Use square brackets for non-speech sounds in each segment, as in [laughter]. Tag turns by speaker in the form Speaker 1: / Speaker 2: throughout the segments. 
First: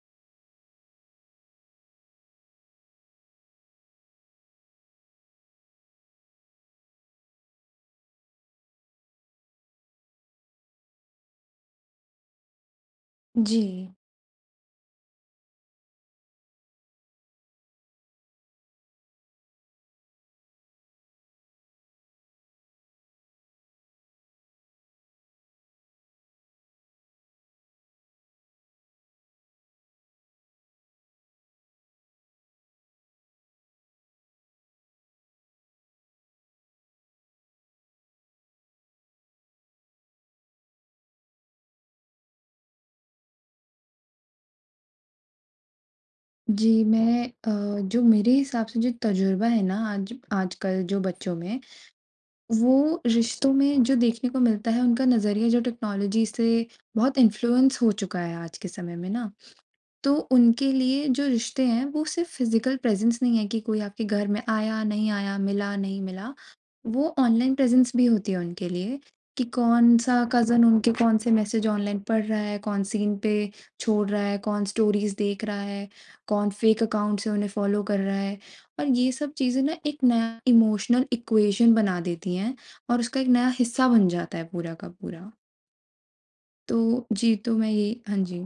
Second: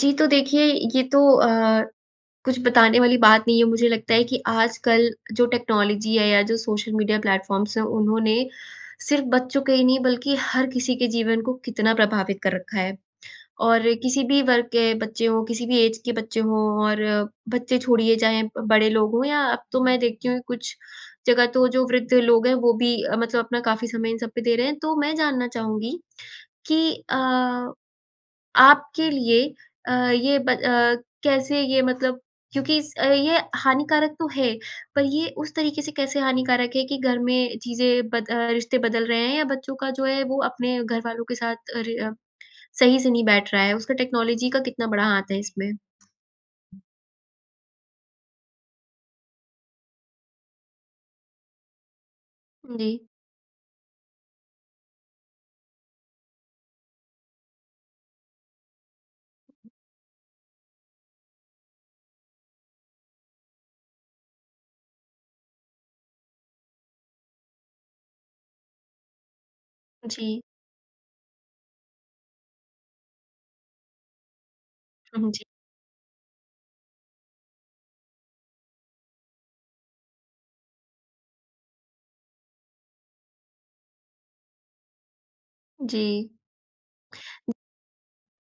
Speaker 1: जी, तो देखिए, ये तो अ, कुछ बताने वाली बात नहीं है। मुझे लगता है कि आजकल जो टेक्नोलॉजी है या जो सोशल मीडिया प्लेटफॉर्म्स हैं, उन्होंने सिर्फ बच्चों के ही नहीं बल्कि हर किसी के जीवन को कितना प्रभावित कर रखा है। और
Speaker 2: जी।
Speaker 1: किसी भी वर्ग के बच्चे हों, किसी भी एज के बच्चे हों, और बच्चे छोड़िए चाहे अ, बड़े लोग हों, या अब तो मैं देखती हूँ कुछ जगह तो जो वृद्ध लोग हैं, वो भी अ, मतलब अपना काफ़ी समय इन सब पे दे रहे हैं। तो मैं जानना चाहूँगी कि अ, आपके लिए अ, ये ब अ, कैसे ये मतलब क्योंकि स ये हानिकारक तो है, पर ये उस तरीके से कैसे हानिकारक है कि घर में चीज़ें बद अ, रिश्ते बदल रहे हैं, या बच्चों का जो है, वो अपने घरवालों के साथ रे अ, सही से नहीं बैठ रहा है? उसका टेक्नॉलॉजी का कितना बड़ा हाथ है इसमें?
Speaker 2: जी। मैं अ, जो मेरे हिसाब से जो तज़ुर्बा है ना आज आजकल जो बच्चों में, वो
Speaker 1: जी।
Speaker 2: रिश्तों में जो देखने को मिलता है, उनका नज़रिया जो टेक्नोलॉजी से बहुत इन्फ्लुएंस हो चुका है आज के समय में ना। तो उनके लिए जो रिश्ते हैं, वो सिर्फ़ फ़िज़िकल प्रेज़ेंस नहीं है कि कोई आपके घर में आया, नहीं आया, मिला, नहीं मिला। वो ऑनलाइन प्रेज़ेंस भी होती है उनके लिए, कि कौन-सा
Speaker 1: जी।
Speaker 2: कज़न उनके कौन से मैसेज ऑनलाइन पढ़ रहा है, कौन सीन पे छोड़ रहा है, कौन स्टोरीज़
Speaker 1: उहुँ। जी।
Speaker 2: देख रहा है, कौन फ़ेक अकाउंट से उन्हें फॉलो कर रहा है। और ये सब चीज़ें ना एक नया इमोशनल इक्वेशन बना देती हैं, और उसका एक नया हिस्सा बन जाता है पूरा का पूरा।
Speaker 1: जी।
Speaker 2: तो जी, तो मैं ये हाँ जी।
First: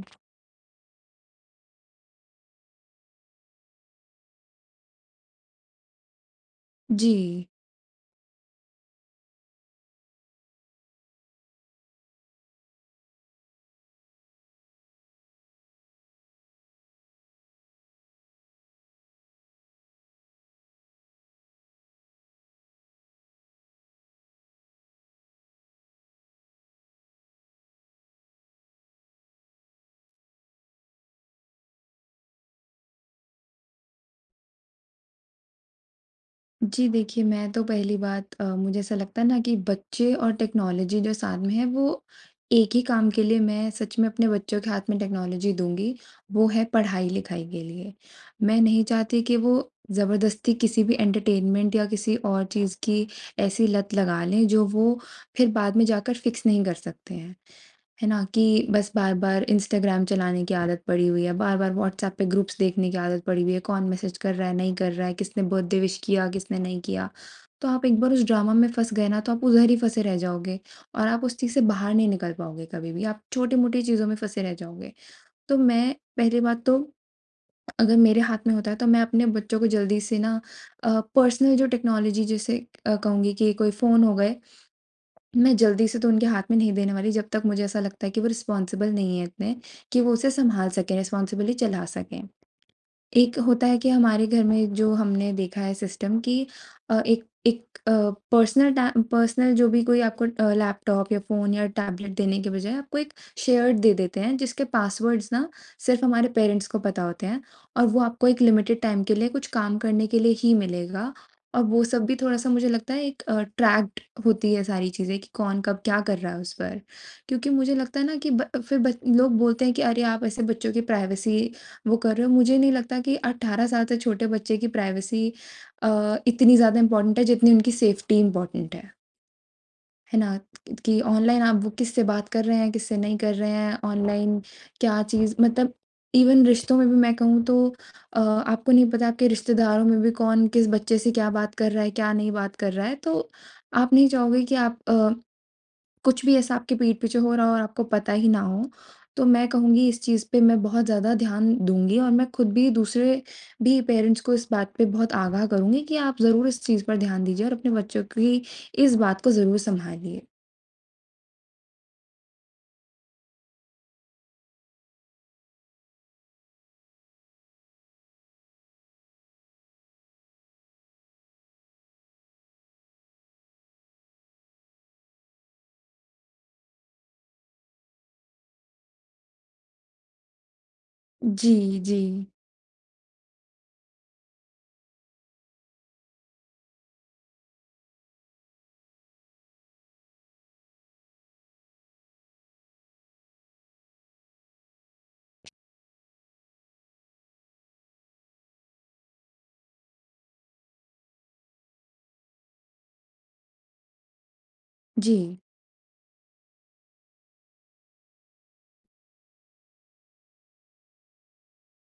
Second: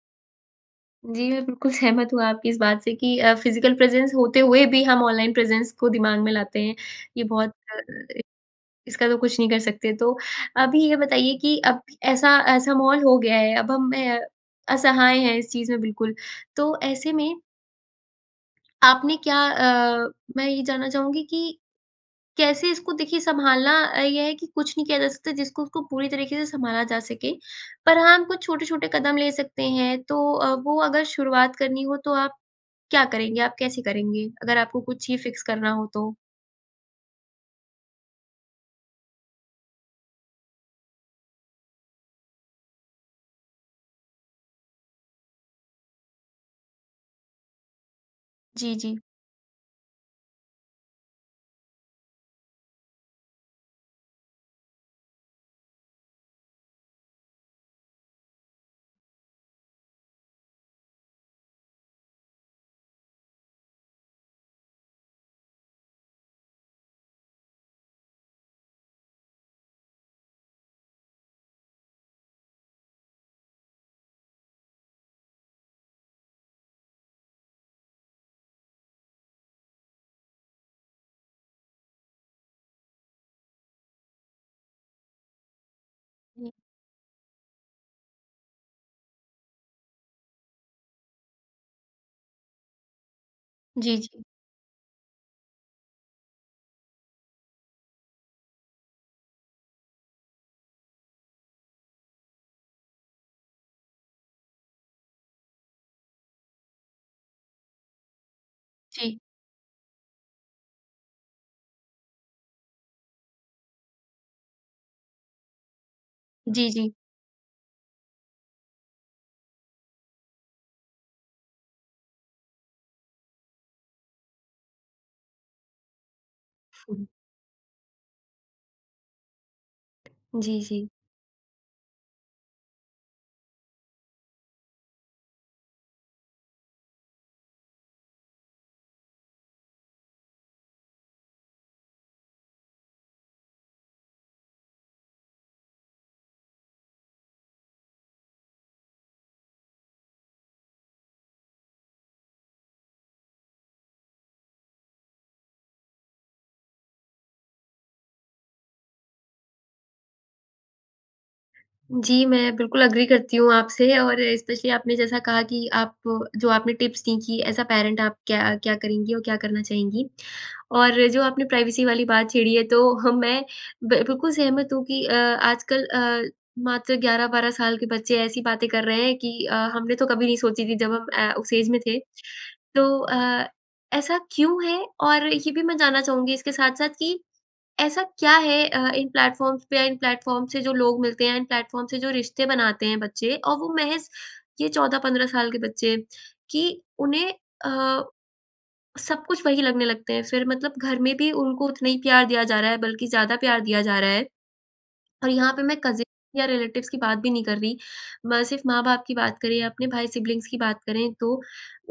Speaker 1: जी मैं बिल्कुल सहमत हूँ आपकी इस बात से कि अ, फिज़िकल प्रेजेंस होते हुए भी हम ऑनलाइन प्रेजेंस को दिमाग में लाते हैं। ये
Speaker 2: जी।
Speaker 1: बहुत अ, [unintelligible] इसका तो कुछ नहीं कर सकते। तो, अभी ये बताइए कि अब ऐसा ऐसा माहोल हो गया है अब हम अ, असहाय हैं इस चीज़ में बिल्कुल। तो ऐसे में आपने क्या अ मैं ये जानना चाहूँगी कि कैसे इसको देखिए संभालना अ, ये है कि कुछ नहीं किया जा सकता जिसको उसको पूरी तरीके से संभाला जा सके। पर हाँ, हम कुछ छोटे-छोटे कदम ले सकते हैं। तो अ, वो अगर शुरुआत करनी हो तो आप क्या करेंगे? आप कैसे करेंगे अगर आपको कुछ ही फिक्स करना हो तो?
Speaker 2: जी देखिए मैं तो पहली बात अ, मुझे ऐसा लगता है ना कि बच्चे और टेक्नोलॉजी जो सामने है वो एक ही काम के लिए मैं सच में अपने बच्चों के हाथ में टेक्नोलॉजी दूँगी, वो है पढ़ाई-लिखाई के लिए। मैं
Speaker 1: जी,
Speaker 2: नहीं
Speaker 1: जी।
Speaker 2: चाहती कि वो ज़बरदस्ती किसी भी एंटरटेनमेंट या किसी और चीज़ की ऐसी लत लगा लें जो वो फिर बाद में जाकर फिक्स नहीं कर सकते हैं, है ना? कि बस बार-बार इंस्टाग्राम चलाने की आदत पड़ी हुई है, बार-बार वॉट्सऐप पे ग्रुप्स देखने की आदत पड़ी हुई है, कौन मैसेज कर रहा है, नहीं कर रहा है, किसने बर्थडे विश किया, किसने नहीं किया। तो आप एक बार उस ड्रामा में फँस गए ना तो आप उधर ही फँसे रह जाओगे और आप उस चीज़ से बाहर नहीं निकल पाओगे कभी भी। आप छोटी-मोटी चीज़ों में फँसे रह जाओगे। तो मैं पहली बात तो अगर मेरे हाथ में होता है तो मैं अपने बच्चों को जल्दी से ना अ, पर्सनल जो टेक्नोलॉजी जैसे कहूँगी की कोई फ़ोन हो गए, मैं जल्दी से तो उनके हाथ
Speaker 1: हुँ।
Speaker 2: में नहीं देने वाली जब तक मुझे ऐसा लगता है कि वो रिस्पोंसिबल नहीं है इतने कि वो उसे संभाल सकें, रिस्पोंसिबली चला सकें। एक होता है कि
Speaker 1: जी, जी।
Speaker 2: हमारे घर में जो हमने देखा है सिस्टम की अ, एक एक अ, पर्सनल टै पर्सनल जो भी कोई आपको अ, लैपटॉप या फ़ोन या टैबलेट देने के बजाए आपको एक शेयर्ड दे देते हैं, जिसके पासवर्ड्स ना सिर्फ़ हमारे पेरेंट्स को पता होते हैं और वो आपको एक लिमिटेड टाइम के
Speaker 1: जी।
Speaker 2: लिए कुछ काम करने के लिए ही मिलेगा। और वो सब भी थोड़ा-सा मुझे लगता है एक ट्रैक्ड होती है सारी चीज़ें, कि कौन कब क्या कर रहा है उस
Speaker 1: जी,
Speaker 2: पर।
Speaker 1: जी।
Speaker 2: क्यूँकि मुझे लगता है ना कि ब फिर लोग बोलते हैं कि, "अरे! आप ऐसे बच्चों की प्राइवेसी वो कर रहे हो।" मुझे नहीं लगता कि 18 साल से छोटे बच्चे की प्राइवेसी अ, इतनी ज़्यादा
Speaker 1: हुँ।
Speaker 2: इम्पोर्टेंट है जितनी उनकी सेफ्टी इम्पोर्टेंट है। है ना?
Speaker 1: जी, जी।
Speaker 2: कि ऑनलाइन आप वो किससे बात कर रहे हैं किससे नहीं कर रहे हैं? ऑनलाइन, क्या चीज़? मतलब इवेन रिश्तों में भी मैं कहूँ तो अ, आपको नहीं पता आपके रिश्तेदारों में भी कौन किस बच्चे से क्या बात कर रहा है, क्या नहीं बात कर रहा है तो आप नहीं चाहोगे कि आप अ, कुछ भी ऐसा आपके पीठ पीछे हो रहा हो और आपको पता ही ना हो। तो मैं कहूँगी इस चीज़ पे मैं बहुत ज़्यादा ध्यान दूँगी और मैं खुद भी दूसरे भी पेरेंट्स को इस बात पे बहुत आगाह करूँगी कि आप ज़रूर इस चीज़ पर ध्यान दीजिए और अपने बच्चों की इस बात को ज़रूर सँभालिए।
Speaker 1: जी मैं बिल्कुल अग्री करती हूँ आपसे और स्पेशली आपने जैसा कहा कि आप जो आपने टिप्स दीं कि एज़ अ पैरेंट आप क्या अ, क्या करेंगी और क्या करना चाहेंगी। और जो आपने प्राइवेसी वाली बात छेड़ी है तो [chuckles] मैं ब बिल्कुल सहमत हूँ कि अ, आजकल अ, मात्र 11-12 साल के बच्चे ऐसी बातें कर रहे हैं कि अ, हमने तो कभी नहीं सोची थी जब ए, हम उस एज में
Speaker 2: जी,
Speaker 1: थे।
Speaker 2: जी।
Speaker 1: तो अ, ऐसा क्यों है? और ये भी मैं जानना चाहूँगी इसके साथ-साथ कि ऐसा क्या है अ, इन प्लेटफॉर्म्स पे या इन प्लेटफॉर्म्स से जो लोग मिलते हैं, इन प्लेटफॉर्म से जो रिश्ते बनाते हैं बच्चे और वो महज़ ये 14-15 साल के बच्चे कि उन्हें अ, सब कुछ वही लगने लगते हैं फिर मतलब घर में भी उनको उतना ही प्यार दिया जा रहा है बल्कि ज़्यादा प्यार दिया जा रहा है। और
Speaker 2: जी।
Speaker 1: यहाँ पर मैं कज़िन या रिलेटिवज़ की बात भी नहीं कर रही। म सिर्फ़ माँ-बाप की बात करें या अपने भाई सिबलिंग्स की बात करें तो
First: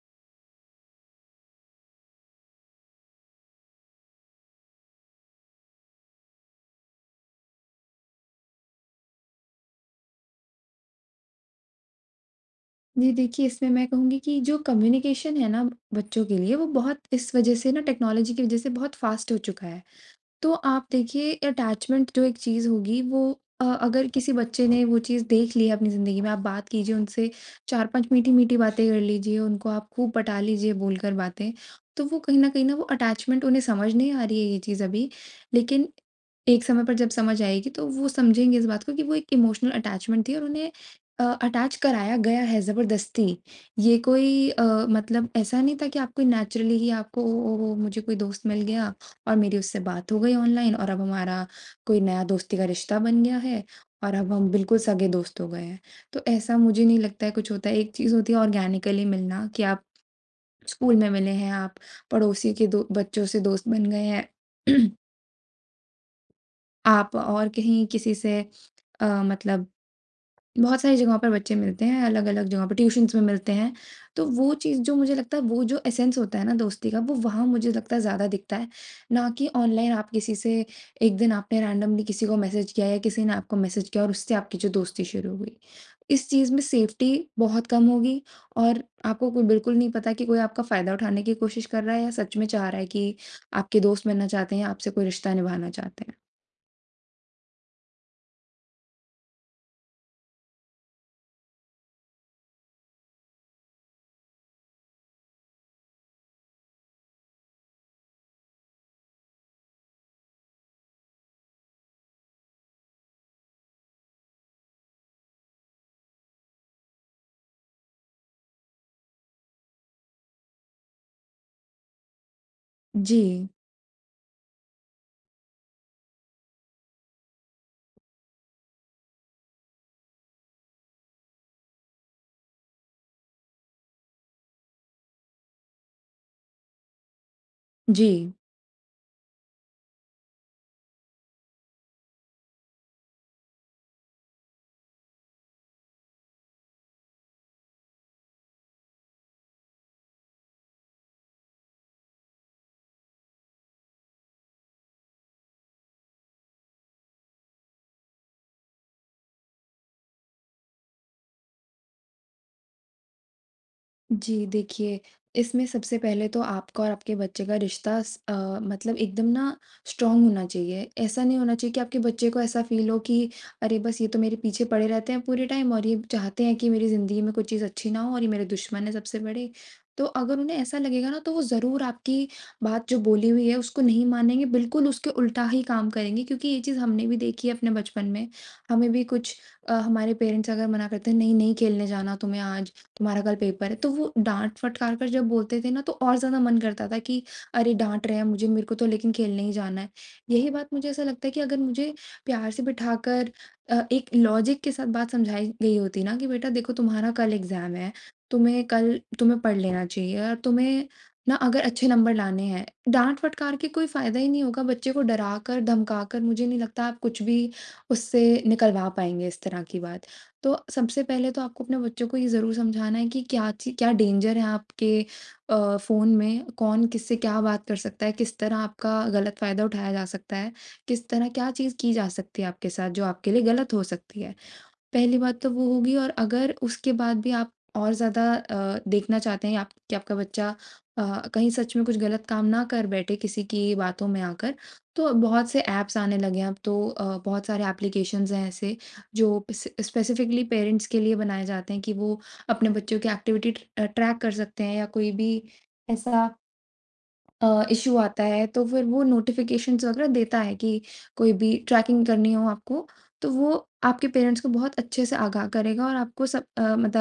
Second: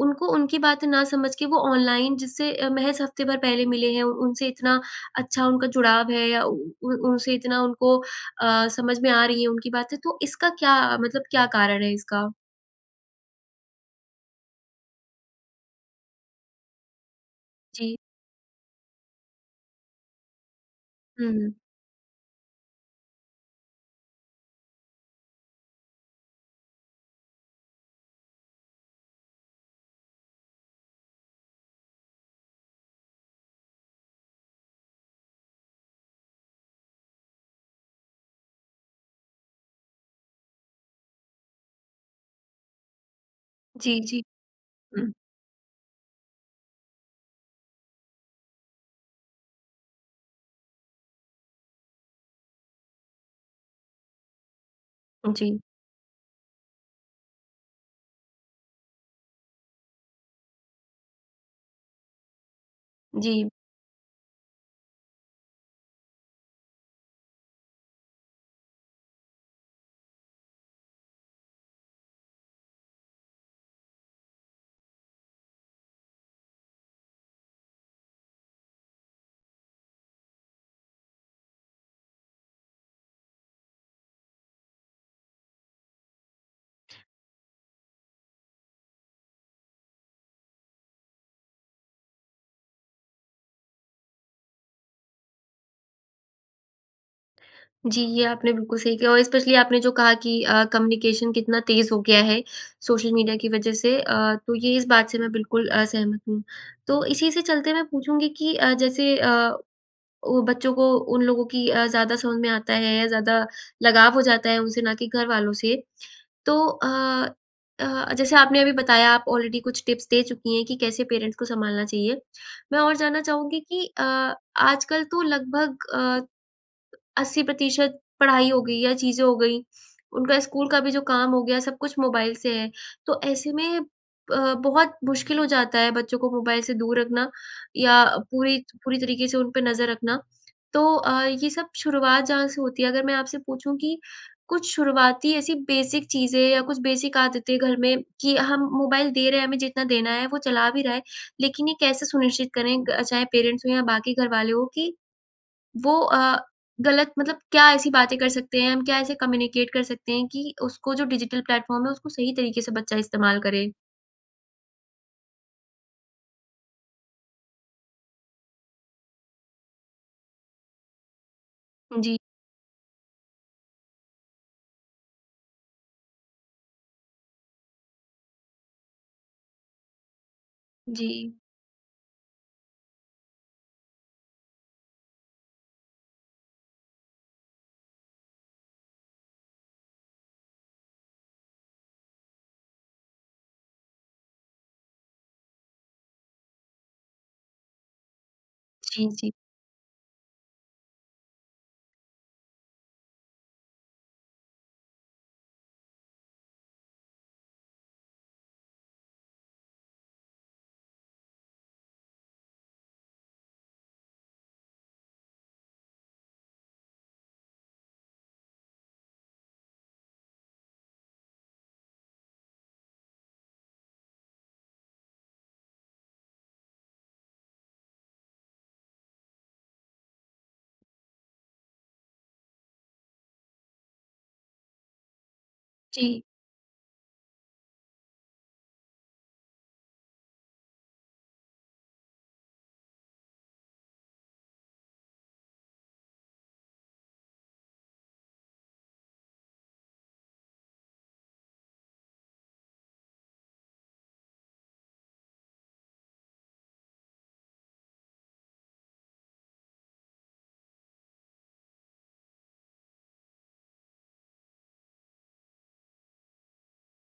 Speaker 1: उनको उनकी बातें ना समझ के वो ऑनलाइन जिससे अ, महज़ हफ्ते भर पहले मिले हैं। उ उनसे इतना अच्छा उनका जुड़ाव है या उ उ उन उनसे इतना उनको अ, समझ में आ रही है उनकी बातें। तो इसका क्या अ, मतलब क्या कारण है इसका?
Speaker 2: जी देखिए, इसमें मैं कहूँगी कि जो कम्युनिकेशन है ना बच्चों के लिए वो बहुत इस वजह से ना
Speaker 1: जी।
Speaker 2: टेक्नोलॉजी की वजह से बहुत फ़ास्ट हो चुका है। तो आप देखिए
Speaker 1: हुँ।
Speaker 2: अटैचमेंट जो एक चीज़ होगी वो अ, अगर किसी बच्चे ने वो चीज़ देख ली है अपनी ज़िंदगी में। आप बात कीजिए उनसे चार-पाँच मीठी-मीठी बातें कर लीजिए उनको आप खूब पटा लीजिए बोलकर बातें। तो वो कहीं न कहीं ना वो अटैचमेंट उन्हें समझ नहीं आ रही है ये चीज़ अभी। लेकिन एक समय पर जब समझ आएगी तो वो समझेंगे इस बात को कि वो एक इमोशनल अटैचमेंट थी और उन्हें अ अटैच कराया गया है ज़बरदस्ती। ये
Speaker 1: जी, जी।
Speaker 2: कोई अ,
Speaker 1: हुँ।
Speaker 2: मतलब ऐसा नहीं था कि आपको नेचुरली ही आपको वो ओहो मुझे कोई दोस्त मिल गया और मेरी उससे बात हो गई ऑनलाइन और अब हमारा कोई नया दोस्ती का रिश्ता बन गया है और अब हम बिल्कुल सगे दोस्त हो
Speaker 1: जी।
Speaker 2: गए हैं। तो ऐसा मुझे नहीं लगता है कुछ होता है एक चीज़ होती है ऑर्गेनिकली मिलना कि आप ऑर्गेनिकली स्कूल में मिले हैं आप पड़ोसी के दो बच्चों से
Speaker 1: जी।
Speaker 2: दोस्त बन गए हैं। [clears throat] आप और कहीं किसी से अ, मतलब बहुत सारी जगहों पर बच्चे मिलते हैं अलग-अलग जगहों पे ट्यूशन्स में मिलते हैं। तो वो चीज़ जो मुझे लगता है वो जो एसेंस होता है ना दोस्ती का वो वहाँ मुझे लगता है ज़्यादा दिखता है। ना कि ऑनलाइन आप किसी से एक दिन आपने रैंडमली किसी को मैसेज किया या किसी ने आपको मैसेज किया और उससे आपकी जो दोस्ती शुरू हो गई। इस चीज़ में सेफ्टी बहुत कम होगी और आपको को बिल्कुल नहीं पता कि कोई आपका फ़ायदा उठाने की कोशिश कर रहा है या सच में चाह रहा है कि आपके दोस्त बनना चाहते हैं या आपसे कोई रिश्ता निभाना चाहते हैं।
Speaker 1: जी, ये आपने बिल्कुल सही किया और एस्पेशली आपने जो कहा कि अ, कम्युनिकेशन कितना तेज़ हो गया है सोशल मीडिया की वज़ह से। अ, तो ये इस बात से मैं बिल्कुल अ, सहमत हूँ। तो इसी से चलते मैं पूछूँगी कि अ, जैसे अ, वो बच्चों को उन लोगों की अ, ज़्यादा समझ में आता है या ज़्यादा लगाव हो जाता है उनसे ना कि घरवालों से। तो अ, अ, जैसे आपने अभी बताया आप ऑलरेडी कुछ टिप्स दे चुकी हैं कि कैसे पेरेंट्स को संभालना चाहिए। मैं और जानना
Speaker 2: जी।
Speaker 1: चाहूँगी कि अ, आजकल तो लगभग अ, 80% पढ़ाई हो गई या चीज़ें हो गई उनका स्कूल का भी जो काम हो गया, सब कुछ मोबाइल से है। तो ऐसे में अ, बहुत मुश्किल हो जाता है बच्चों को मोबाइल से दूर रखना या
Speaker 2: जी।
Speaker 1: पूरी त पूरी तरीके से उन पे नज़र रखना। तो अ, ये सब शुरुआत जहाँ से होती है अगर मैं आपसे पूछूँ कि कुछ शुरुआती ऐसी बेसिक चीज़ें या कुछ बेसिक आदतें घर में कि हम मोबाइल दे रहे हैं, हमें जितना देना है वो चला भी रहा है, लेकिन ये कैसे सुनिश्चित करें ग चाहे पेरेंट्स हो या बाकी घरवाले हो कि वो अ, गलत मतलब क्या ऐसी बातें कर सकते हैं? हम क्या ऐसे कम्युनिकेट कर सकते हैं कि उसको जो डिजिटल प्लेटफॉर्म है उसको सही तरीके से बच्चा इस्तेमाल करे?
Speaker 2: जी देखिए, इसमें सबसे पहले तो आपका और आपके बच्चे का रिश्ता स अ, मतलब एकदम ना स्ट्रॉन्ग होना चाहिए। ऐसा नहीं होना चाहिए कि आपके
Speaker 1: जी।
Speaker 2: बच्चे को ऐसा फील हो कि, "अरे बस ये तो मेरे पीछे पड़े रहते हैं पूरे टाइम और ये चाहते हैं कि मेरी ज़िंदगी में कोई चीज़ अच्छी ना हो, और ये मेरे दुश्मन है सबसे बड़े।" तो अगर उन्हें ऐसा लगेगा ना
Speaker 1: जी।
Speaker 2: तो वो ज़रूर आपकी बात जो बोली हुई है उसको नहीं मानेंगे बिल्कुल उसके उल्टा ही काम करेंगे। क्योंकि ये चीज़ हमने देखी है अपने बचपन में। हमें भी कुछ अ, हमारे पेरेंट्स अगर मना करते हैं, "नहीं, नहीं खेलने जाना तुम्हें आज, तुम्हारा कल पेपर है।" तो वो डाँट-फटकार कर जब बोलते थे ना तो और ज़्यादा मन करता था कि अरे डाँट रहे हैं मुझे मेरे को तो
Speaker 1: जी,
Speaker 2: लेकिन
Speaker 1: जी।
Speaker 2: खेलने ही जाना है। यही बात मुझे ऐसा लगता है कि अगर मुझे प्यार से बिठाकर अ, एक लॉजिक के साथ बात समझाई गई होती ना, कि, "बेटा देखो तुम्हारा कल एग्ज़ाम है, तुम्हें कल तुम्हें पढ़ लेना चाहिए, या तुम्हें ना अगर अच्छे नंबर लाने हैं" डाँट-फटकार के कोई फ़ायदा ही नहीं होगा। बच्चे को डराकर-धमकाकर मुझे नहीं लगता आप कुछ भी उससे निकलवा पाएँगे इस तरह की बात। तो सबसे पहले तो आपको अपने बच्चों को ये ज़रूर समझाना है कि क्या ची क्या डेंजर है आपके अ, फ़ोन में कौन किससे क्या बात कर सकता है। किस तरह आपका गलत फ़ायदा उठाया जा सकता है। किस तरह क्या चीज़ की जा सकती है आपके साथ जो आपके लिए गलत हो सकती है। पहली बात तो वो होगी और
Speaker 1: जी।
Speaker 2: अगर उसके बाद भी आप और ज़्यादा अ, देखना चाहते हैं आप कि आपका बच्चा अ, कहीं सच में कुछ गलत काम ना कर बैठे किसी की बातों में आकर। तो बहुत से एप्स आने लगे हैं अब तो अ, बहुत सारे एप्लीकेशंस हैं ऐसे जो पस अ, स्पेसिफिकली पेरेंट्स के लिए बनाए जाते हैं कि वो अपने बच्चों की एक्टिविटी अ, ट्रैक कर सकते हैं या कोई भी ऐसा अ, इश्यू आता है तो फ़िर वो नोटिफिकेशंस वगैरह देता है, कि कोई भी ट्रैकिंग करनी हो आपको तो वो आपके पेरेंट्स को बहुत अच्छे से आगाह करेगा और आपको सब अ, मत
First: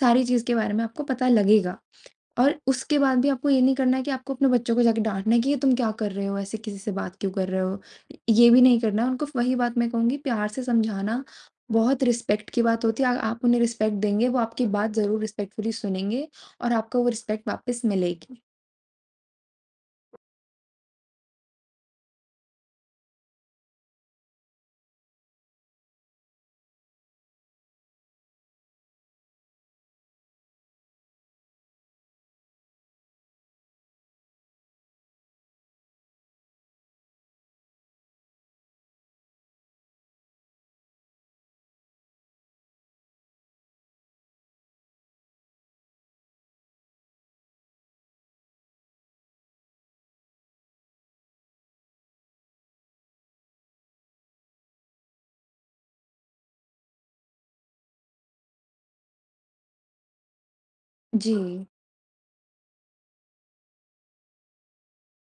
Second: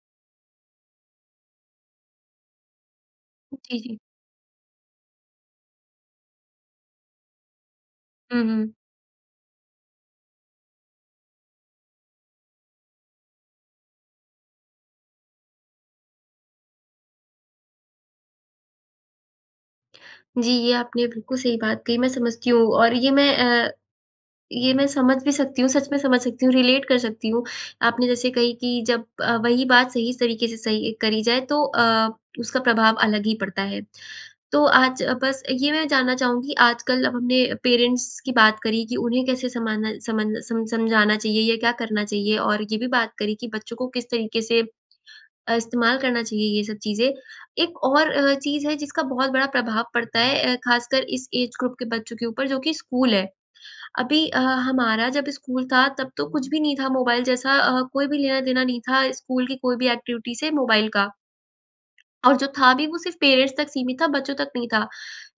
Speaker 2: सारी चीज़ के बारे में आपको पता लगेगा। और उसके बाद भी आपको ये नहीं
Speaker 1: जी,
Speaker 2: करना
Speaker 1: जी।
Speaker 2: है कि आपको अपने बच्चों को जाके डाँटना है कि, "ये तुम क्या कर रहे हो? ऐसे किसी से बात क्यों कर रहे हो?"
Speaker 1: हुँ,
Speaker 2: ये भी
Speaker 1: हुँ।
Speaker 2: नहीं करना है उनको वही बात मैं कहूँगी प्यार से समझाना बहुत रिस्पेक्ट की बात होती है। आ आप उन्हें रिस्पेक्ट देंगे वो आपकी बात ज़रूर रिस्पेक्टफुली सुनेंगे और आपको वो रिस्पेक्ट वापिस मिलेगी।
Speaker 1: जी ये आपने बिल्कुल सही बात कही। मैं समझती हूँ, और ये मैं अ, ये मैं समझ भी सकती हूँ, सच में समझ सकती हूँ रिलेट कर सकती हूँ। आपने जैसे कही कि जब अ, वही बात सही तरीके से सही करी जाए तो अ, उसका प्रभाव अलग ही पड़ता है। तो आज बस ये मैं जानना चाहूँगी आजकल अब हमने पेरेंट्स की बात करी कि उन्हें कैसे समाना समझना सम समझाना चाहिए या क्या करना चाहिए? और ये भी बात करी कि बच्चों को किस तरीके से अ, इस्तेमाल करना चाहिए ये सब चीज़ें। एक और अ, चीज़ है जिसका बहुत बड़ा प्रभाव पड़ता है अ, खासकर इस ऐज ग्रुप के बच्चों के ऊपर जो कि स्कूल है। अभी ह हमारा जब स्कूल था तब तो कुछ भी नहीं था मोबाइल जैसा अ, कोई भी लेना देना नहीं था स्कूल की कोई भी एक्टिविटी से मोबाइल का।
Speaker 2: जी।
Speaker 1: और जो था भी वो सिर्फ पेरेंट्स तक सीमित था बच्चों तक नहीं था।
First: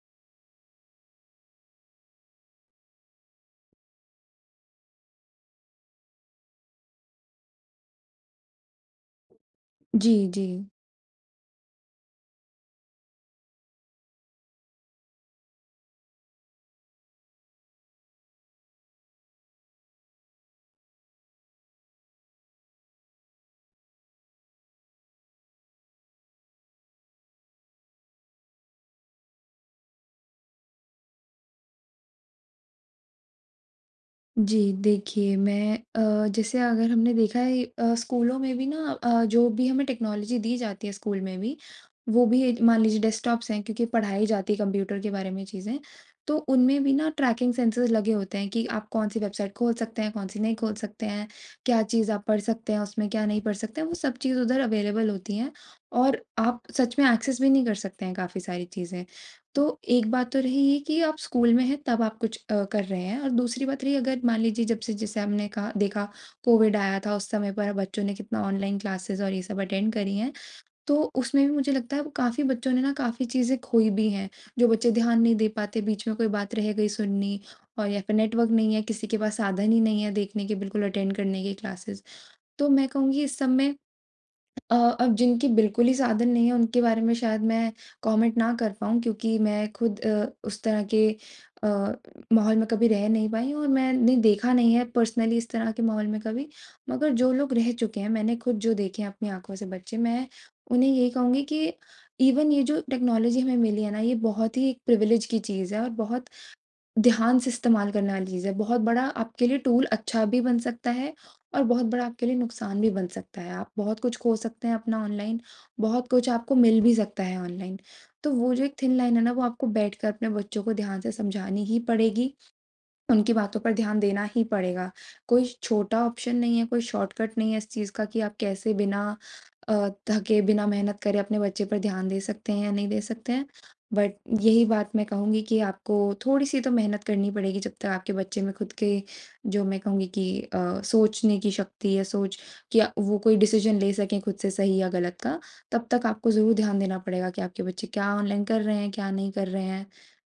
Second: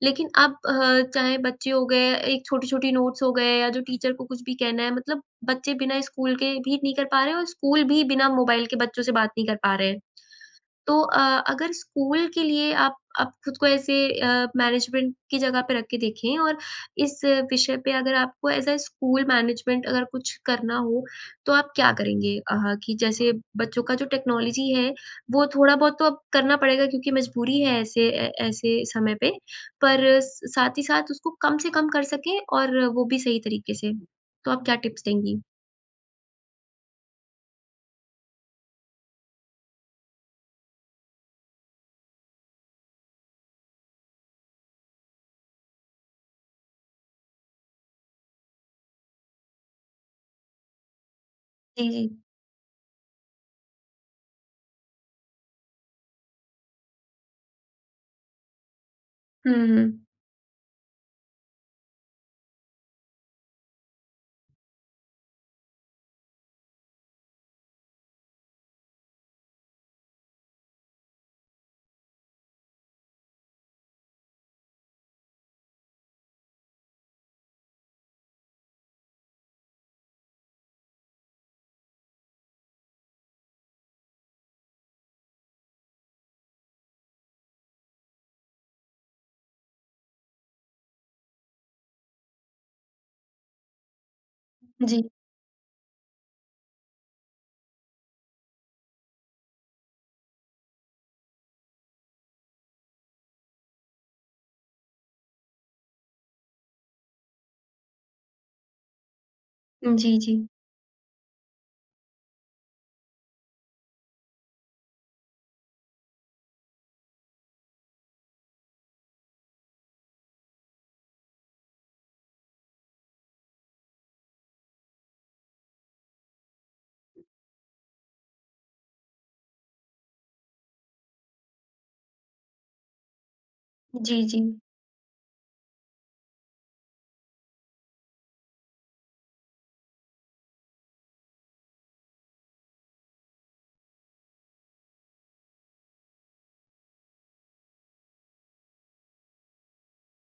Speaker 1: लेकिन अब अ, चाहे बच्चे हो गए, एक छोटी-छोटी नोट्स हो गए या जो टीचर को कुछ भी कहना है, मतलब बच्चे बिना स्कूल के भी नहीं कर पा रहे हैं और स्कूल भी बिना मोबाइल के बच्चों से बात नहीं कर पा रहे हैं।
Speaker 2: जी, जी।
Speaker 1: तो अ, अगर स्कूल के लिए आप आप खुद को ऐसे अ, मैनेजमेंट की जगह पर रख के देखें, और इस विषय पे अगर आपको एज़ अ, स्कूल मैनेजमेंट अगर कुछ करना हो तो आप क्या करेंगे? अह, कि जैसे बच्चों का जो टेक्नोलॉजी है वो थोड़ा बहुत तो अब करना पड़ेगा क्योंकि मजबूरी है ऐसे ए ऐसे समय पे। पर साथ ही साथ उसको कम से कम कर सकें, और वो भी सही तरीके से, तो आप
Speaker 2: जी
Speaker 1: क्या टिप्स
Speaker 2: देखिए
Speaker 1: देंगी?
Speaker 2: मैं अ, जैसे अगर हमने देखा है अ, स्कूलों में भी ना अ, जो भी हमें टेक्नोलॉजी दी जाती है स्कूल में भी, वो भी मान लीजिए डेस्कटॉप्स हैं, क्योंकि पढ़ाई जाती है कंप्यूटर के बारे में चीज़ें। तो उनमें भी ना ट्रैकिंग सेंसर्स लगे होते हैं, कि आप कौन सी वेबसाइट खोल सकते हैं? कौन सी नहीं खोल सकते हैं? क्या चीज़
Speaker 1: जी।
Speaker 2: आप पढ़ सकते हैं? उसमें क्या नहीं पढ़ सकते हैं? वो सब चीज़ उधर अवेलेबल होती है। और आप सच में एक्सेस भी नहीं कर सकते हैं काफ़ी सारी चीज़ें। तो
Speaker 1: हुँ।
Speaker 2: एक बात तो रही ये कि आप स्कूल में हैं तब आप कुछ कर रहे हैं, और दूसरी बात रही अगर मान लीजिए जब से जैसे हमने कहा देखा कोविड आया था उस समय पर बच्चों ने कितना ऑनलाइन क्लासेस और ये सब अटेंड करी हैं। तो उसमें भी मुझे लगता है वो काफ़ी बच्चों ने ना काफ़ी चीज़ें खोईं भी हैं जो बच्चे ध्यान नहीं दे पाते, बीच में कोई बात रह गई सुननी और या फिर नेटवर्क नहीं है किसी के पास साधन ही नहीं है देखने के बिल्कुल अटेंड करने की क्लासेस। तो मैं कहूँगी इस सब में अ, अब जिनके बिल्कुल ही साधन नहीं है उनके बारे में शायद मैं कॉमेंट ना कर पाऊँ क्योंकि मैं खुद अ, उस तरह के अ, माहौल में कभी रह नहीं पाई हूँ और मैंने देखा नहीं है
Speaker 1: जी।
Speaker 2: पर्सनली इस तरह के माहौल में कभी। मगर जो लोग रह चुके हैं मैंने खुद जो देखे हैं अपनी आँखों से बच्चे मैं उन्हें यही कहूँगी कि इवन ये जो टेक्नोलॉजी हमें मिली है ना ये बहुत ही एक प्रिविलेज की चीज़ है और बहुत ध्यान से इस्तेमाल करने वाली चीज़ है। बहुत बड़ा आपके लिए टूल
Speaker 1: जी,
Speaker 2: अच्छा भी
Speaker 1: जी।
Speaker 2: बन सकता है, और बहुत बड़ा आपके लिए नुकसान भी बन सकता है। आप बहुत कुछ खो सकते हैं अपना ऑनलाइन, बहुत कुछ आपको मिल भी सकता है ऑनलाइन। तो वो जो एक थिन लाइन है ना वो आपको बैठकर अपने बच्चों को ध्यान से समझानी ही पड़ेगी। उनकी बातों पर ध्यान देना ही पड़ेगा। कोई छोटा ऑप्शन नहीं है कोई शॉर्टकट नहीं है इस चीज़ का कि आप कैसे बिना अ, थके बिना मेहनत करे अपने बच्चे पर ध्यान दे सकते हैं या नहीं दे सकते हैं। बट
Speaker 1: जी, जी।
Speaker 2: यही बात मैं कहूँगी कि आपको थोड़ी सी तो मेहनत करनी पड़ेगी जब तक आपके बच्चे में खुद के जो मैं कहूँगी कि अ, सोचने की शक्ति या सोच क्या वो कोई डिसिज़न ले सके खुद से सही या गलत का तब तक आपको ज़रूर ध्यान देना पड़ेगा कि आपके बच्चे क्या ऑनलाइन कर रहे हैं? क्या नहीं कर रहे हैं?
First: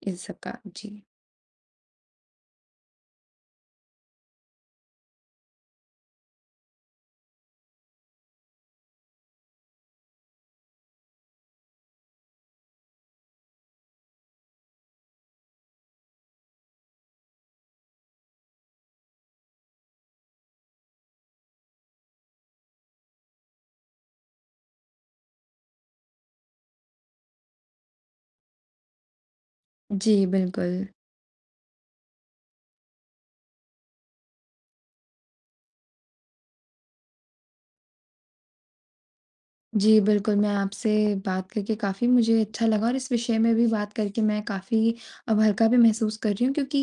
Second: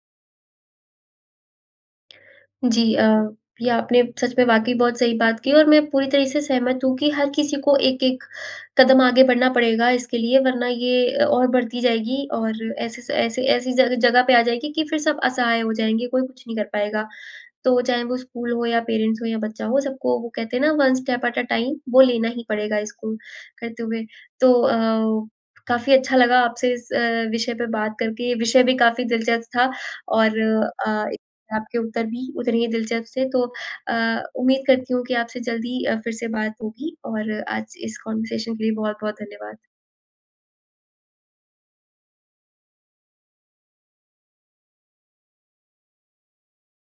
Speaker 2: इन सब का। जी।
Speaker 1: जी। अ, ये आपने सच में वाक़ई बहुत सही बात की है और मैं पूरी तरह से सहमत हूँ कि हर किसी को एक-एक कदम आगे बढ़ना पड़ेगा इसके लिए वरना ये अ, और बढ़ती जाएगी और ऐसे स ऐसी ऐसी सारी जगह पे आ जाएगी कि फिर सब असहाय हो जाएँगे कोई कुछ नहीं कर पाएगा। तो चाहे वो स्कूल हो या पेरेंट्स हो या बच्चा हो सबको वो कहते हैं ना one step at a time. वो लेना ही पड़ेगा इसको, करते हुए। तो अ, काफ़ी अच्छा लगा आपसे इस अ, विषय पे बात करके। विषय भी काफ़ी दिलचस्प था
Speaker 2: जी
Speaker 1: और
Speaker 2: बिल्कुल।
Speaker 1: अ, एक आपके उत्तर भी उतने ही दिलचस्प थे। तो अ, उम्मीद करती हूँ कि आपसे जल्द ही अ, फिर से बात होगी और आज इस कॉन्वर्सेशन के लिए बहुत-बहुत धन्यवाद।
Speaker 2: जी बिल्कुल। मैं आपसे बात करके काफ़ी मुझे अच्छा लगा और इस विषय में भी बात करके मैं काफ़ी अब हल्का भी महसूस कर रही हूँ क्योंकि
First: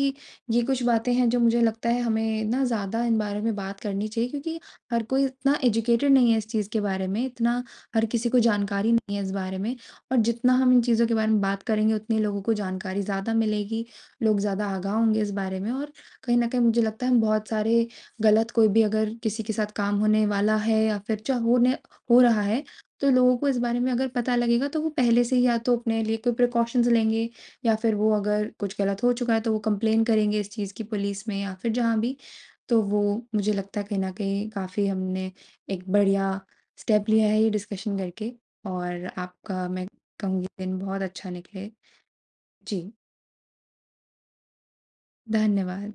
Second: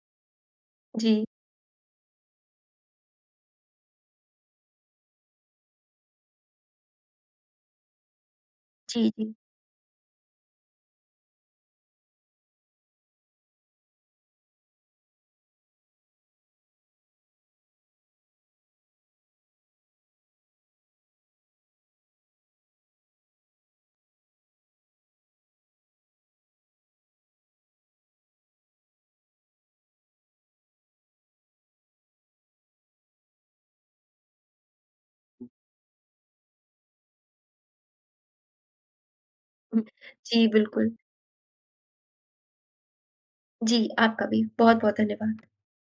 Speaker 2: ये कुछ बातें
Speaker 1: जी।
Speaker 2: हैं जो मुझे लगता है हमें ना ज़्यादा इन बारे में बात करनी चाहिए क्योंकि हर कोई उतना एजुकेटेड नहीं है इस चीज़ के बारे में, इतना हर किसी को जानकारी
Speaker 1: जी,
Speaker 2: नहीं है इस
Speaker 1: जी।
Speaker 2: बारे में। और जितना हम इन चीज़ों के बारे में बात करेंगे उतने ही लोगों को जानकारी ज़्यादा मिलेगी। लोग ज़्यादा आगाह होंगे इस बारे में और कहीं न कहीं मुझे लगता है हम बहुत सारे गलत कोई भी अगर किसी के साथ काम होने वाला है या फिर चा होने हो रहा है। तो लोगों को इस बारे में अगर पता लगेगा तो वो पहले से ही या तो अपने लिए कोई प्रिकॉशन्स लेंगे या फिर वो अगर कुछ गलत हो चुका है तो वो कंप्लेन करेंगे इस चीज़ की पुलिस में या फिर जहाँ भी। तो वो मुझे लगता है कहीं न कहीं काफ़ी हमने
Speaker 1: हुँ।
Speaker 2: एक बढ़िया स्टेप लिया है ये डिस्कशन करके और आपका
Speaker 1: हुँ,
Speaker 2: मैं
Speaker 1: जी
Speaker 2: कहूँगी दिन
Speaker 1: बिल्कुल।
Speaker 2: बहुत अच्छा निकले। जी।
Speaker 1: जी। आपका भी, बहुत-बहुत धन्यवाद।
Speaker 2: धन्यवाद।